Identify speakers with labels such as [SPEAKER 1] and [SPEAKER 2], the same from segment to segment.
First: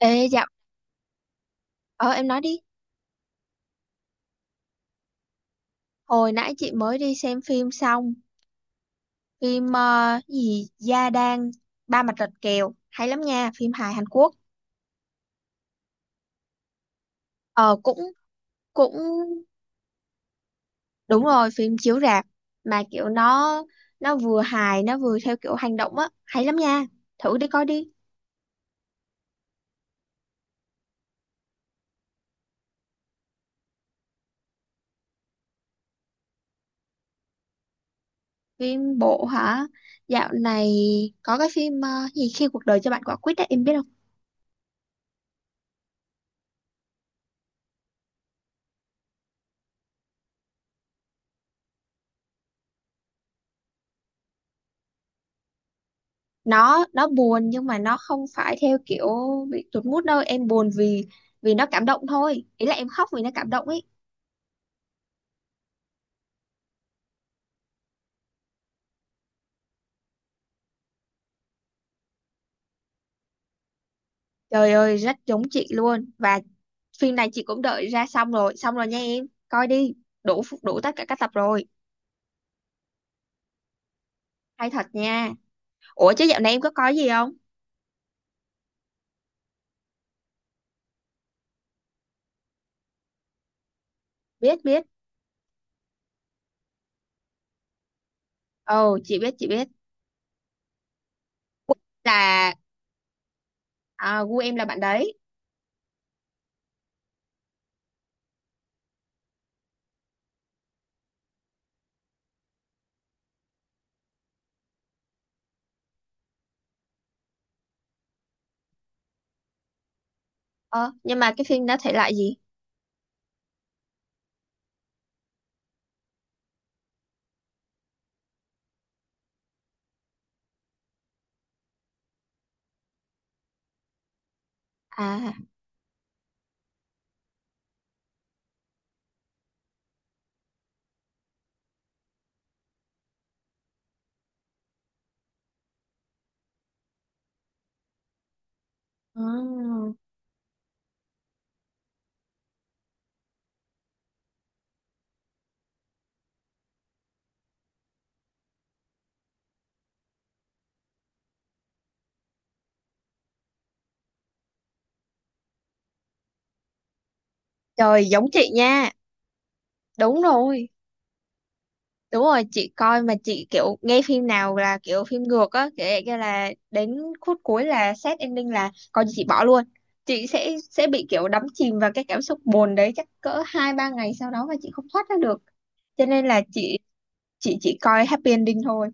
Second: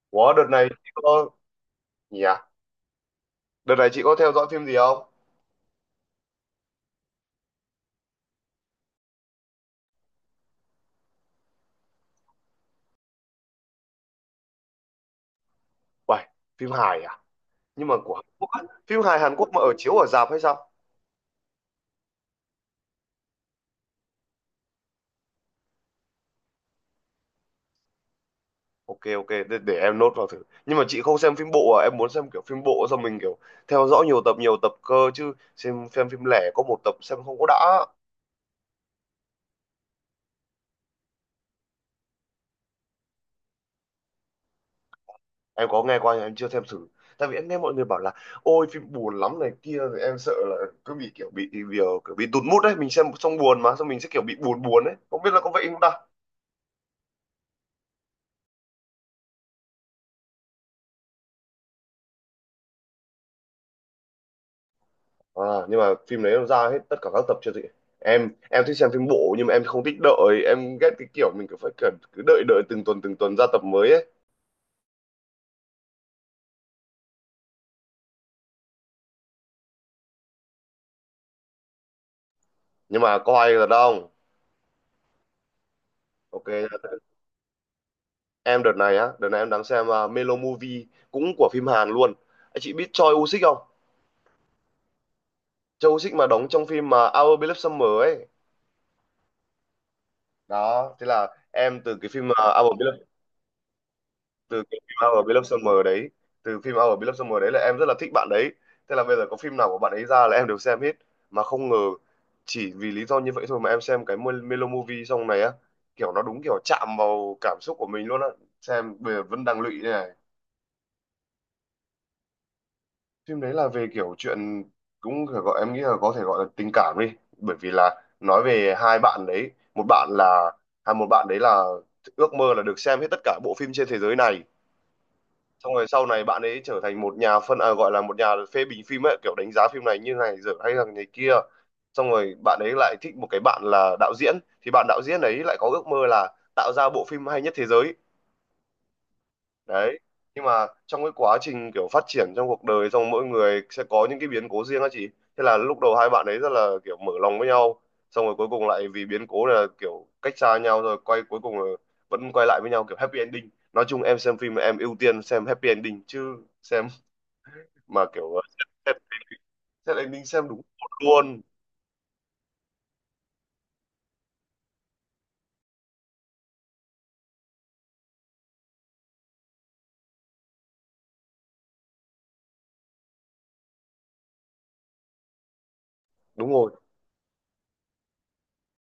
[SPEAKER 1] Ê,
[SPEAKER 2] Ủa,
[SPEAKER 1] dạ,
[SPEAKER 2] đợt này chị có
[SPEAKER 1] ờ
[SPEAKER 2] nhỉ
[SPEAKER 1] em nói
[SPEAKER 2] à?
[SPEAKER 1] đi.
[SPEAKER 2] Đợt này chị có theo dõi phim gì không?
[SPEAKER 1] Hồi nãy chị mới đi xem phim xong, phim ờ, gì Gia Đang Ba Mặt Rạch Kèo, hay lắm nha, phim hài Hàn Quốc.
[SPEAKER 2] Uầy, phim hài à?
[SPEAKER 1] Ờ
[SPEAKER 2] Nhưng mà
[SPEAKER 1] cũng
[SPEAKER 2] của Hàn Quốc á.
[SPEAKER 1] cũng
[SPEAKER 2] Phim hài Hàn Quốc mà ở chiếu ở rạp hay sao?
[SPEAKER 1] đúng rồi, phim chiếu rạp mà kiểu nó vừa hài nó vừa theo kiểu hành động á, hay lắm nha. Thử đi coi đi.
[SPEAKER 2] Ok ok, để em nốt vào thử. Nhưng mà chị không xem phim bộ à? Em muốn xem kiểu phim bộ xong mình kiểu theo dõi nhiều tập cơ chứ xem phim lẻ có một tập xem không có đã.
[SPEAKER 1] Phim bộ hả? Dạo này có cái phim ờ, gì khi cuộc đời cho bạn quả quýt á, em biết
[SPEAKER 2] Em có nghe qua nhưng em chưa xem thử. Tại vì em nghe mọi người bảo là ôi phim buồn lắm này kia, rồi em sợ là cứ bị kiểu kiểu bị tụt mood đấy, mình xem xong buồn mà xong mình sẽ kiểu bị buồn buồn đấy. Không biết là có vậy không ta?
[SPEAKER 1] nó buồn nhưng mà nó không phải theo kiểu bị tụt mood đâu, em buồn vì vì nó cảm động thôi, ý là em khóc vì nó cảm động ấy.
[SPEAKER 2] À, nhưng mà phim đấy nó ra hết tất cả các tập chưa chị? Em thích xem phim bộ nhưng mà em không thích đợi, em ghét cái kiểu mình cứ phải cần cứ đợi đợi từng tuần ra tập mới ấy.
[SPEAKER 1] Trời ơi rất giống chị luôn. Và phim này chị cũng đợi ra xong rồi, xong rồi nha, em coi đi, đủ đủ tất cả các tập rồi.
[SPEAKER 2] Nhưng mà có hay là đâu.
[SPEAKER 1] Hay thật nha. Ủa chứ dạo
[SPEAKER 2] Ok,
[SPEAKER 1] này em có coi gì không?
[SPEAKER 2] em đợt này á, đợt này em đang xem Melo Movie, cũng của phim Hàn luôn. Anh chị biết Choi Woo-sik không?
[SPEAKER 1] Biết biết.
[SPEAKER 2] Choi Woo-sik mà đóng trong phim mà Our Beloved Summer ấy.
[SPEAKER 1] Ồ chị biết chị biết.
[SPEAKER 2] Đó, thế là em từ cái phim
[SPEAKER 1] Là
[SPEAKER 2] Our Beloved
[SPEAKER 1] à, gu em
[SPEAKER 2] từ
[SPEAKER 1] là bạn
[SPEAKER 2] cái phim
[SPEAKER 1] đấy.
[SPEAKER 2] Our Beloved Summer đấy, là em rất là thích bạn đấy. Thế là bây giờ có phim nào của bạn ấy ra là em đều xem hết, mà không ngờ chỉ vì lý do như vậy thôi mà em xem cái Melo Movie, xong này á, kiểu nó đúng kiểu chạm vào cảm xúc của mình luôn á, xem bây giờ vẫn đang lụy đây này.
[SPEAKER 1] Ờ nhưng mà cái phim đó thể loại gì?
[SPEAKER 2] Phim đấy là về kiểu chuyện cũng phải gọi, em nghĩ là có thể gọi là tình cảm đi, bởi vì là nói về hai bạn đấy. Một bạn là một bạn đấy là ước mơ là được xem hết tất cả bộ phim trên thế giới này,
[SPEAKER 1] À.
[SPEAKER 2] xong rồi sau này bạn ấy trở thành một nhà phân à, gọi là một nhà phê bình phim ấy, kiểu đánh giá phim này như này rồi, hay là này kia. Xong rồi bạn ấy lại thích một cái bạn là đạo diễn, thì bạn đạo diễn ấy lại có ước mơ là tạo ra bộ phim hay nhất thế giới
[SPEAKER 1] Ừ.
[SPEAKER 2] đấy. Nhưng mà trong cái quá trình kiểu phát triển trong cuộc đời, xong mỗi người sẽ có những cái biến cố riêng á chị. Thế là lúc đầu hai bạn ấy rất là kiểu mở lòng với nhau, xong rồi cuối cùng lại vì biến cố là kiểu cách xa nhau, rồi quay cuối cùng là vẫn quay lại với nhau, kiểu happy ending. Nói chung em xem phim em ưu tiên xem happy ending chứ, xem
[SPEAKER 1] Trời
[SPEAKER 2] mà
[SPEAKER 1] giống
[SPEAKER 2] kiểu
[SPEAKER 1] chị nha.
[SPEAKER 2] xem, xem
[SPEAKER 1] Đúng
[SPEAKER 2] anh xem đúng
[SPEAKER 1] rồi,
[SPEAKER 2] hồn luôn.
[SPEAKER 1] đúng rồi, chị coi mà chị kiểu nghe phim nào là kiểu phim ngược á kiểu vậy kia là đến khúc cuối là sad ending là coi như chị bỏ luôn. Chị sẽ bị kiểu đắm chìm vào cái cảm xúc buồn đấy chắc cỡ hai ba ngày sau đó mà chị không thoát ra được, cho nên là
[SPEAKER 2] Đúng rồi,
[SPEAKER 1] chị chỉ coi happy ending thôi.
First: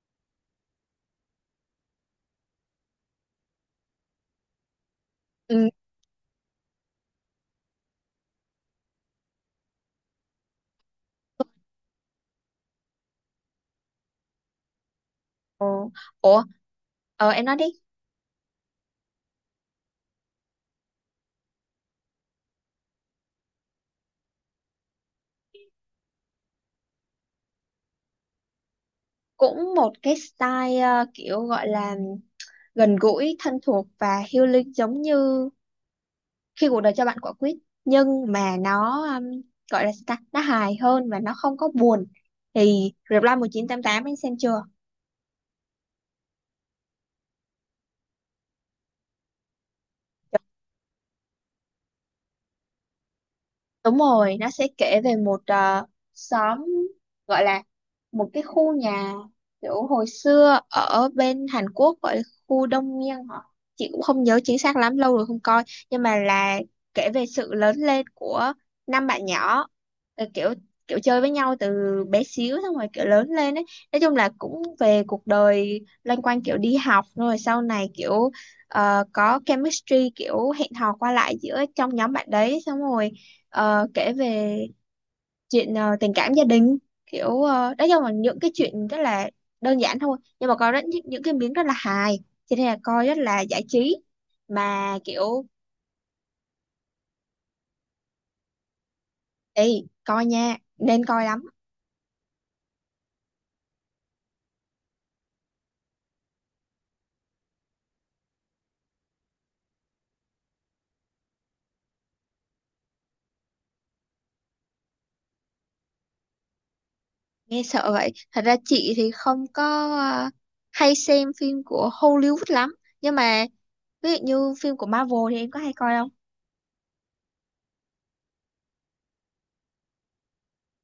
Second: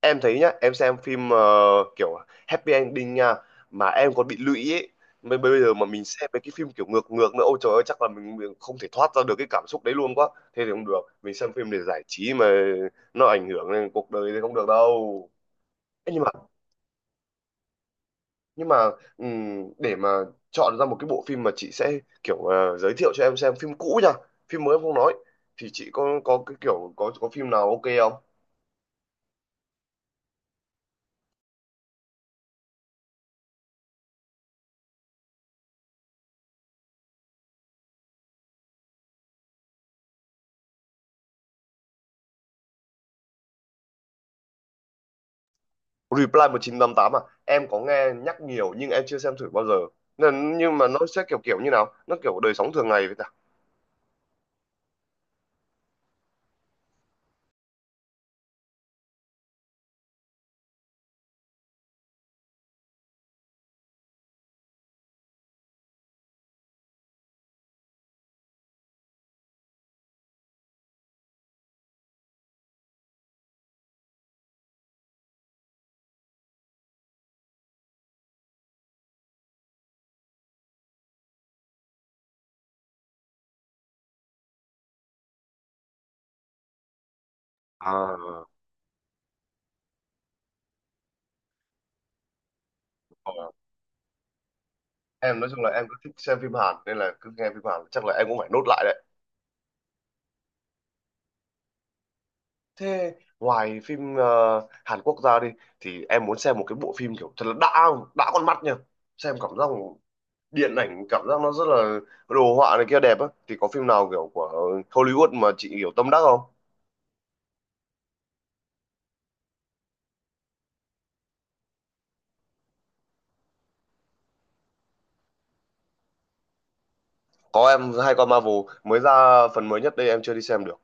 [SPEAKER 2] em thấy nhá, em xem phim kiểu happy ending nha mà em còn bị lụy ấy. Bây bây,
[SPEAKER 1] Ừ.
[SPEAKER 2] giờ mà mình xem mấy cái phim kiểu ngược ngược nữa, ôi trời ơi chắc là mình không thể thoát ra được cái cảm xúc đấy luôn quá. Thế thì không được, mình xem phim để giải trí mà, nó ảnh hưởng đến cuộc đời thì không được đâu.
[SPEAKER 1] Ờ,
[SPEAKER 2] Ê, nhưng mà
[SPEAKER 1] ủa, em nói đi.
[SPEAKER 2] nhưng mà để mà chọn ra một cái bộ phim mà chị sẽ kiểu giới thiệu cho em xem, phim cũ nha, phim mới em không nói, thì chị có cái kiểu có phim nào ok không?
[SPEAKER 1] Cũng một cái style kiểu gọi là gần gũi thân thuộc và healing giống như khi cuộc đời cho bạn quả quýt, nhưng mà nó gọi là sao ta, nó hài hơn và nó không có buồn. Thì Reply 1988 anh xem chưa?
[SPEAKER 2] Reply 1988 à? Em có nghe nhắc nhiều nhưng em chưa xem thử bao giờ. Nên, nhưng mà nó sẽ kiểu kiểu như nào? Nó kiểu đời sống thường ngày vậy ta?
[SPEAKER 1] Đúng rồi, nó sẽ kể về một xóm, gọi là một cái khu nhà kiểu hồi xưa ở bên Hàn Quốc, gọi là khu Đông Miên hả? Chị cũng không nhớ chính xác lắm, lâu rồi không coi, nhưng mà là kể về sự lớn lên của năm bạn nhỏ, ờ, kiểu kiểu chơi với nhau từ bé xíu xong rồi kiểu lớn lên ấy. Nói chung là cũng về cuộc đời loanh quanh kiểu đi học rồi sau này kiểu có chemistry kiểu hẹn hò qua lại giữa trong nhóm bạn đấy, xong rồi kể về chuyện tình cảm gia đình kiểu nói chung là những
[SPEAKER 2] À,
[SPEAKER 1] cái chuyện rất là đơn giản thôi, nhưng mà có rất những cái miếng rất là hài, cho nên là coi rất
[SPEAKER 2] ờ.
[SPEAKER 1] là giải trí mà
[SPEAKER 2] Em
[SPEAKER 1] kiểu.
[SPEAKER 2] nói chung là em cứ thích xem phim Hàn, nên là cứ nghe phim Hàn chắc là em cũng phải nốt lại đấy.
[SPEAKER 1] Ê coi nha, nên coi lắm.
[SPEAKER 2] Thế ngoài phim Hàn Quốc ra đi, thì em muốn xem một cái bộ phim kiểu thật là đã con mắt nha. Xem cảm giác điện ảnh, cảm giác nó rất là đồ họa này kia, đẹp á, thì có phim nào kiểu của Hollywood mà chị kiểu tâm đắc không?
[SPEAKER 1] Nghe sợ vậy. Thật ra chị thì không có ờ, hay xem phim của Hollywood lắm, nhưng mà ví dụ như phim của Marvel thì em có hay coi không?
[SPEAKER 2] Có, em hay con Marvel mới ra, phần mới nhất đây em chưa đi xem được.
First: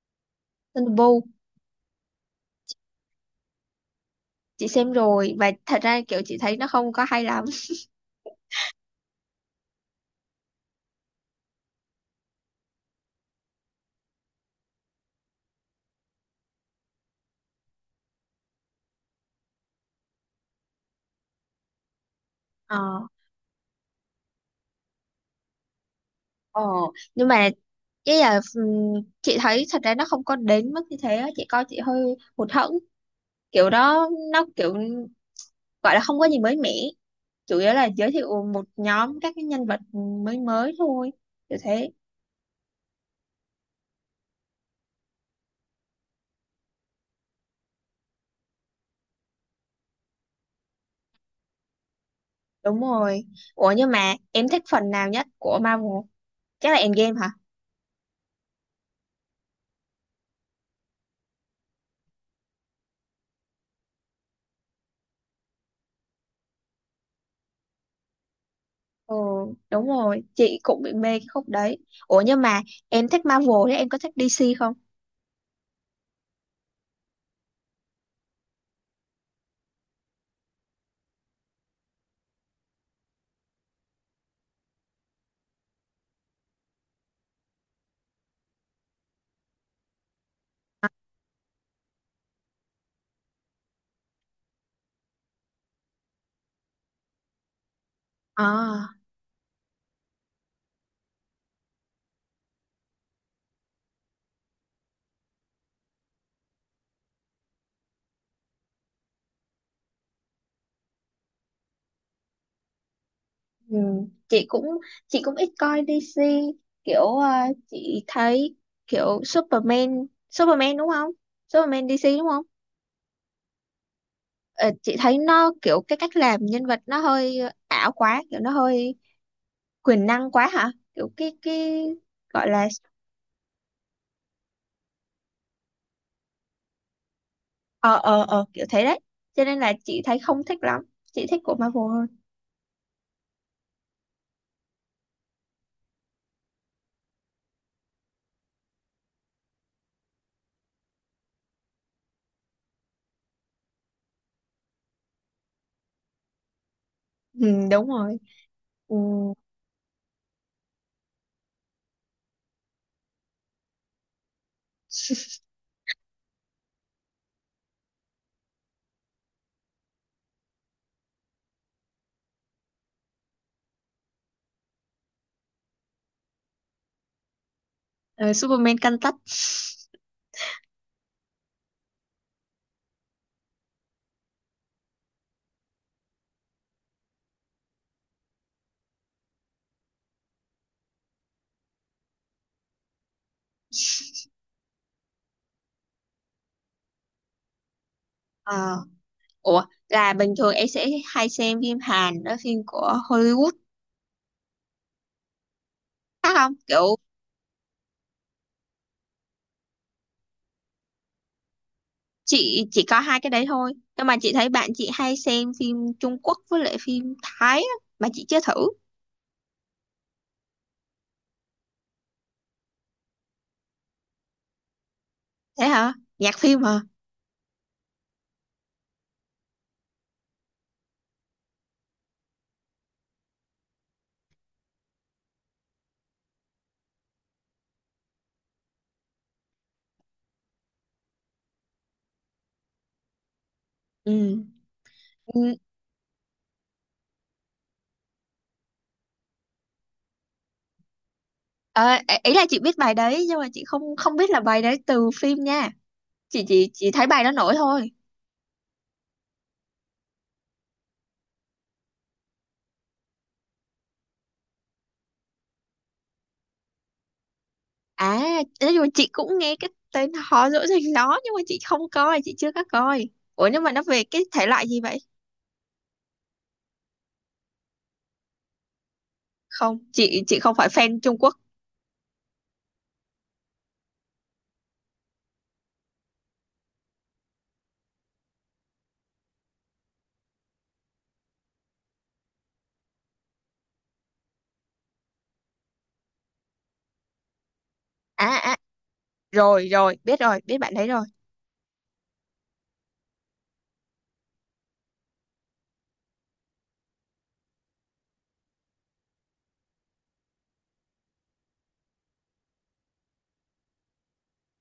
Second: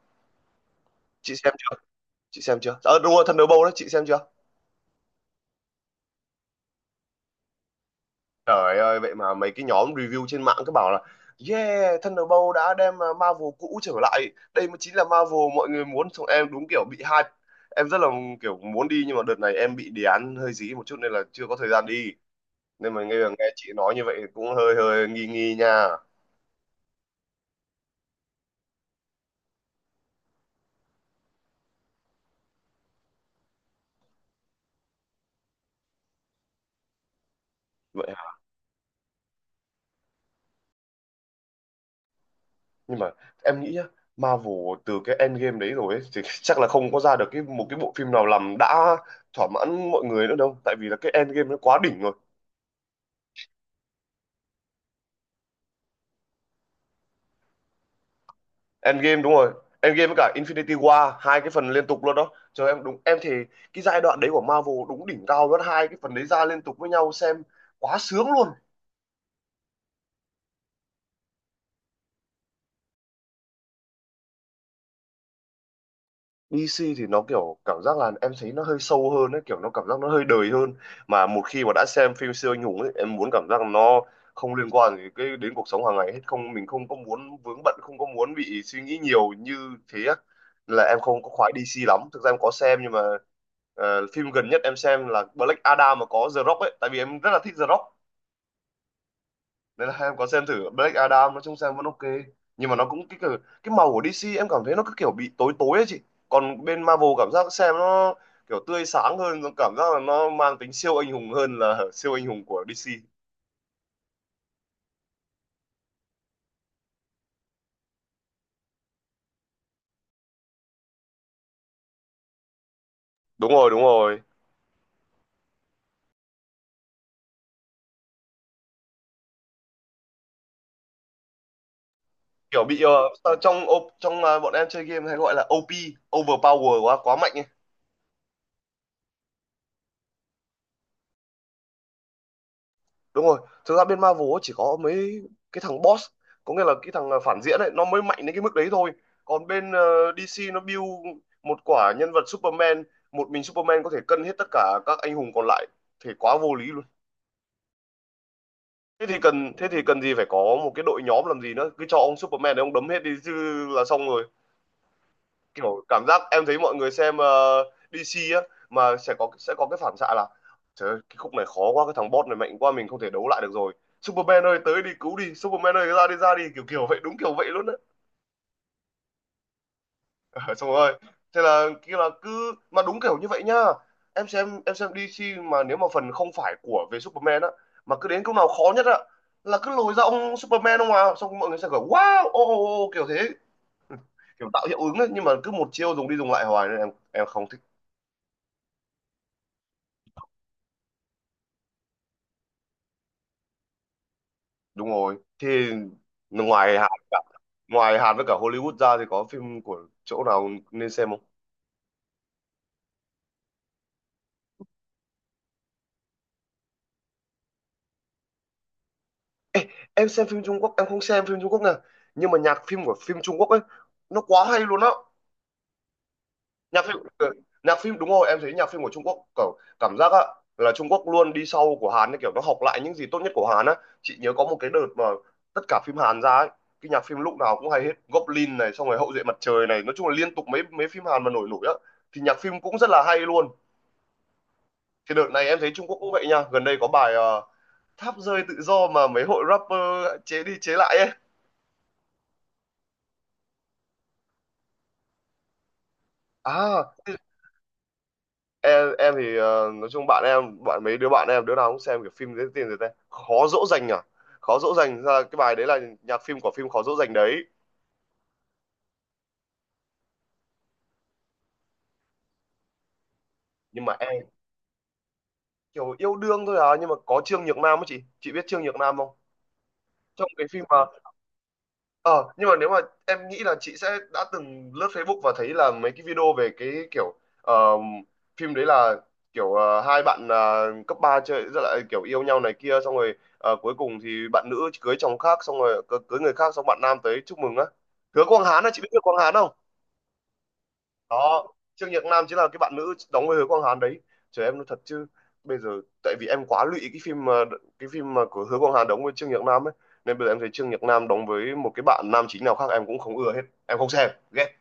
[SPEAKER 1] Thunderbolt
[SPEAKER 2] chị xem chưa chị xem chưa? Ờ, đúng rồi, Thunderbolt đó chị xem chưa?
[SPEAKER 1] chị xem rồi, và thật ra kiểu chị thấy nó không có hay lắm.
[SPEAKER 2] Trời ơi, vậy mà mấy cái nhóm review trên mạng cứ bảo là yeah, Thunderbolt đã đem Marvel cũ trở lại, đây mới chính là Marvel mọi người muốn, xong em đúng kiểu bị hype, em rất là kiểu muốn đi, nhưng mà đợt này em bị đề án hơi dí một chút nên là chưa có thời gian đi,
[SPEAKER 1] Ờ,
[SPEAKER 2] nên mà nghe nghe chị nói như vậy cũng hơi hơi nghi nghi nha.
[SPEAKER 1] ồ nhưng mà cái là chị thấy thật ra nó không có đến mức như thế á. Chị coi chị hơi hụt hẫng, kiểu đó nó kiểu gọi là không có gì mới mẻ, chủ yếu là giới
[SPEAKER 2] Vậy,
[SPEAKER 1] thiệu một nhóm các cái nhân vật mới mới thôi, kiểu thế.
[SPEAKER 2] nhưng mà em nghĩ nhá, Marvel từ cái Endgame đấy rồi ấy, thì chắc là không có ra được cái một cái bộ phim nào làm đã thỏa mãn mọi người nữa đâu, tại vì là cái Endgame nó quá đỉnh rồi.
[SPEAKER 1] Đúng rồi. Ủa nhưng mà em thích phần nào nhất của Marvel, chắc là Endgame hả?
[SPEAKER 2] Endgame đúng rồi, Endgame với cả Infinity War, hai cái phần liên tục luôn đó trời, em đúng em thì cái giai đoạn đấy của Marvel đúng đỉnh cao luôn, hai cái phần đấy ra liên tục với nhau xem quá sướng luôn.
[SPEAKER 1] Ừ đúng rồi, chị cũng bị mê cái khúc đấy. Ủa nhưng mà em thích Marvel thì em có thích DC không?
[SPEAKER 2] EC thì nó kiểu cảm giác là em thấy nó hơi sâu hơn ấy, kiểu nó cảm giác nó hơi đời hơn. Mà một khi mà đã xem phim siêu anh hùng ấy, em muốn cảm giác nó không liên quan gì cái đến cuộc sống hàng ngày hết, không, mình không có muốn vướng bận, không có muốn bị suy nghĩ nhiều như thế á. Nên là em không có khoái DC lắm, thực ra em có xem nhưng mà phim gần nhất em xem là Black Adam, mà có The Rock ấy, tại vì em rất là thích The Rock
[SPEAKER 1] À.
[SPEAKER 2] nên là hay em có xem thử Black Adam, nói chung xem vẫn ok, nhưng mà nó cũng cái cái màu của DC em cảm thấy nó cứ kiểu bị tối tối ấy chị, còn bên Marvel cảm giác xem nó kiểu tươi sáng hơn, nó cảm giác là nó mang tính siêu anh hùng hơn là siêu anh hùng của DC.
[SPEAKER 1] Ừ. Chị cũng, chị cũng ít coi DC, kiểu chị thấy kiểu Superman Superman đúng không? Superman DC đúng không?
[SPEAKER 2] Đúng rồi, đúng rồi,
[SPEAKER 1] Ờ, chị thấy nó kiểu cái cách làm nhân vật nó hơi ảo quá, kiểu nó hơi quyền năng quá hả? Kiểu cái gọi
[SPEAKER 2] kiểu
[SPEAKER 1] là.
[SPEAKER 2] bị sao, trong ô- trong ờ, bọn em chơi game hay gọi là OP, overpower, quá quá mạnh ấy.
[SPEAKER 1] Ờ ờ ờ kiểu thế đấy, cho nên là chị thấy không thích lắm, chị thích của Marvel hơn.
[SPEAKER 2] Đúng rồi, thực ra bên Marvel ấy chỉ có mấy cái thằng boss, có nghĩa là cái thằng phản diện ấy nó mới mạnh đến cái mức đấy thôi, còn bên DC nó build một quả nhân vật Superman, một mình Superman có thể cân hết tất cả các anh hùng còn lại, thì quá vô lý luôn.
[SPEAKER 1] Ừ, đúng rồi. Ừ.
[SPEAKER 2] Thế thì cần thế thì cần gì phải có một cái đội nhóm làm gì nữa, cứ cho ông Superman để ông đấm hết đi chứ, là xong rồi. Kiểu cảm giác em thấy mọi người xem DC á, mà sẽ có cái phản xạ là trời ơi, cái khúc này khó quá, cái thằng boss này mạnh quá, mình không thể đấu lại được rồi, Superman ơi tới đi, cứu đi Superman ơi, ra đi, ra đi, kiểu kiểu vậy, đúng kiểu vậy luôn á.
[SPEAKER 1] Ờ, Superman căn tấc.
[SPEAKER 2] Xong rồi thế là kia là cứ mà đúng kiểu như vậy nhá, em xem DC mà nếu mà phần không phải của về Superman á, mà cứ đến câu nào khó nhất á là cứ lồi ra ông Superman, ông, xong mọi người sẽ kiểu wow, ô, oh, oh, oh, kiểu thế, kiểu tạo hiệu ứng ấy, nhưng mà cứ một chiêu dùng đi dùng lại hoài nên em không thích.
[SPEAKER 1] Ủa là bình thường em sẽ hay xem phim Hàn đó, phim của Hollywood
[SPEAKER 2] Đúng rồi. Thì
[SPEAKER 1] khác không
[SPEAKER 2] ngoài Hàn,
[SPEAKER 1] kiểu?
[SPEAKER 2] với cả Hollywood ra thì có phim của chỗ nào nên xem không?
[SPEAKER 1] Chị chỉ có hai cái đấy thôi, nhưng mà chị thấy bạn chị hay xem phim Trung Quốc với lại phim Thái á, mà chị chưa thử.
[SPEAKER 2] Em xem phim Trung Quốc, em không xem phim Trung Quốc nè, nhưng mà nhạc phim của phim Trung Quốc ấy nó quá hay luôn á.
[SPEAKER 1] Thế hả? Nhạc phim hả?
[SPEAKER 2] Nhạc phim, đúng rồi, em thấy nhạc phim của Trung Quốc kiểu cảm giác á là Trung Quốc luôn đi sau của Hàn ấy, kiểu nó học lại những gì tốt nhất của Hàn á. Chị nhớ có một cái đợt mà tất cả phim Hàn ra ấy cái nhạc phim lúc nào cũng hay hết, Goblin này, xong rồi Hậu duệ mặt trời này, nói chung là liên tục mấy mấy phim Hàn mà nổi nổi á thì nhạc phim cũng rất là hay luôn.
[SPEAKER 1] Ừ.
[SPEAKER 2] Thì đợt này
[SPEAKER 1] Ừ,
[SPEAKER 2] em thấy Trung Quốc cũng vậy nha, gần đây có bài tháp rơi tự do mà mấy hội rapper chế đi chế lại ấy.
[SPEAKER 1] ờ, ý là chị biết bài đấy nhưng mà chị không không biết là bài đấy từ phim nha, chị chỉ
[SPEAKER 2] À,
[SPEAKER 1] chỉ thấy bài đó nổi thôi.
[SPEAKER 2] em thì nói chung bạn em, mấy đứa bạn em đứa nào cũng xem kiểu phim dễ tiền rồi ta, khó dỗ dành à, khó dỗ dành, ra cái bài đấy là nhạc phim của phim khó dỗ dành đấy.
[SPEAKER 1] À, nói chung là chị cũng nghe cái tên họ dỗ dành nó, nhưng mà chị không coi, chị chưa có coi. Ủa nhưng mà nó
[SPEAKER 2] Nhưng mà
[SPEAKER 1] về cái
[SPEAKER 2] em
[SPEAKER 1] thể loại gì vậy?
[SPEAKER 2] kiểu yêu đương thôi à, nhưng mà có Trương Nhược Nam á, chị biết Trương Nhược Nam không?
[SPEAKER 1] Không, chị,
[SPEAKER 2] Trong
[SPEAKER 1] chị
[SPEAKER 2] cái
[SPEAKER 1] không
[SPEAKER 2] phim
[SPEAKER 1] phải
[SPEAKER 2] mà,
[SPEAKER 1] fan Trung Quốc.
[SPEAKER 2] Ờ, nhưng mà nếu mà em nghĩ là chị sẽ đã từng lướt Facebook và thấy là mấy cái video về cái kiểu ờ, phim đấy là kiểu hai bạn cấp 3 chơi rất là kiểu yêu nhau này kia, xong rồi cuối cùng thì bạn nữ cưới chồng khác, xong rồi cưới người khác xong bạn nam tới chúc mừng á. Hứa
[SPEAKER 1] À
[SPEAKER 2] Quang
[SPEAKER 1] à
[SPEAKER 2] Hán á, chị biết Hứa Quang Hán không?
[SPEAKER 1] rồi rồi, biết rồi, biết bạn đấy rồi.
[SPEAKER 2] Đó, Trương Nhật Nam chính là cái bạn nữ đóng với Hứa Quang Hán đấy. Trời em nói thật chứ, bây giờ, tại vì em quá lụy cái phim mà, của Hứa Quang Hán đóng với Trương Nhật Nam ấy, nên bây giờ em thấy Trương Nhật Nam đóng với một cái bạn nam chính nào khác em cũng không ưa hết, em không xem, ghét,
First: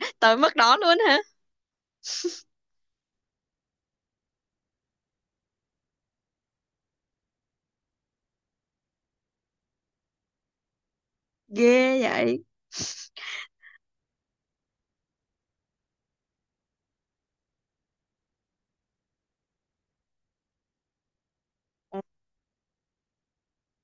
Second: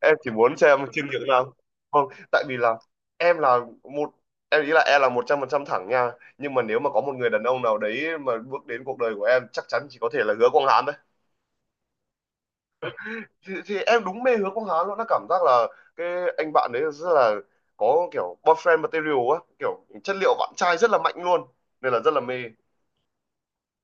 [SPEAKER 2] em chỉ
[SPEAKER 1] Tới mức
[SPEAKER 2] muốn
[SPEAKER 1] đó
[SPEAKER 2] xem
[SPEAKER 1] luôn
[SPEAKER 2] Trương
[SPEAKER 1] hả?
[SPEAKER 2] Nhật Nam. Không, tại vì là em là một em nghĩ là em là 100% thẳng nha, nhưng mà nếu mà có một người đàn ông nào đấy mà bước đến cuộc đời của em, chắc chắn chỉ có thể là Hứa Quang Hán thôi.
[SPEAKER 1] Ghê vậy.
[SPEAKER 2] Thì thì em đúng mê hướng con Hán luôn, nó cảm giác là cái anh bạn đấy rất là có kiểu boyfriend material á, kiểu chất liệu bạn trai rất là mạnh luôn, nên
[SPEAKER 1] Ừ.
[SPEAKER 2] là rất là mê.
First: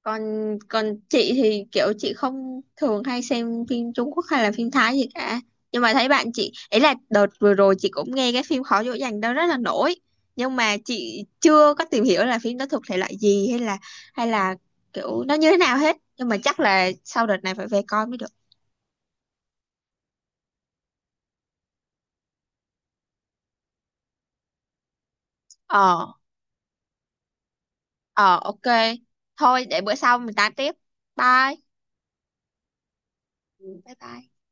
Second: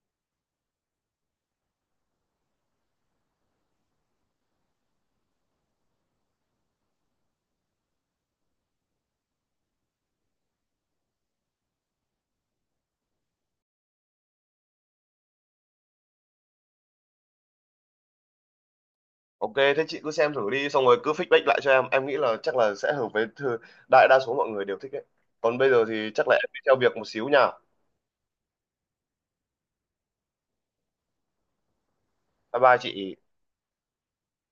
[SPEAKER 1] Còn, còn chị thì kiểu chị không thường hay xem phim Trung Quốc hay là phim Thái gì cả, nhưng mà thấy bạn chị ấy là đợt vừa rồi chị cũng nghe cái phim Khó dỗ dành đó rất là nổi, nhưng mà chị chưa có tìm hiểu là phim đó thuộc thể loại gì, hay là kiểu nó như thế nào hết, nhưng mà chắc là sau đợt này phải về coi mới được.
[SPEAKER 2] Ok, thế chị cứ xem thử đi, xong rồi cứ feedback lại cho em. Em nghĩ là chắc là sẽ hợp với đại đa số mọi người đều thích đấy. Còn bây giờ thì
[SPEAKER 1] Ờ,
[SPEAKER 2] chắc là em đi theo việc một xíu nha.
[SPEAKER 1] ờ ok, thôi để bữa sau mình tám tiếp, bye.
[SPEAKER 2] Bye bye chị.
[SPEAKER 1] Ừ. Bye bye.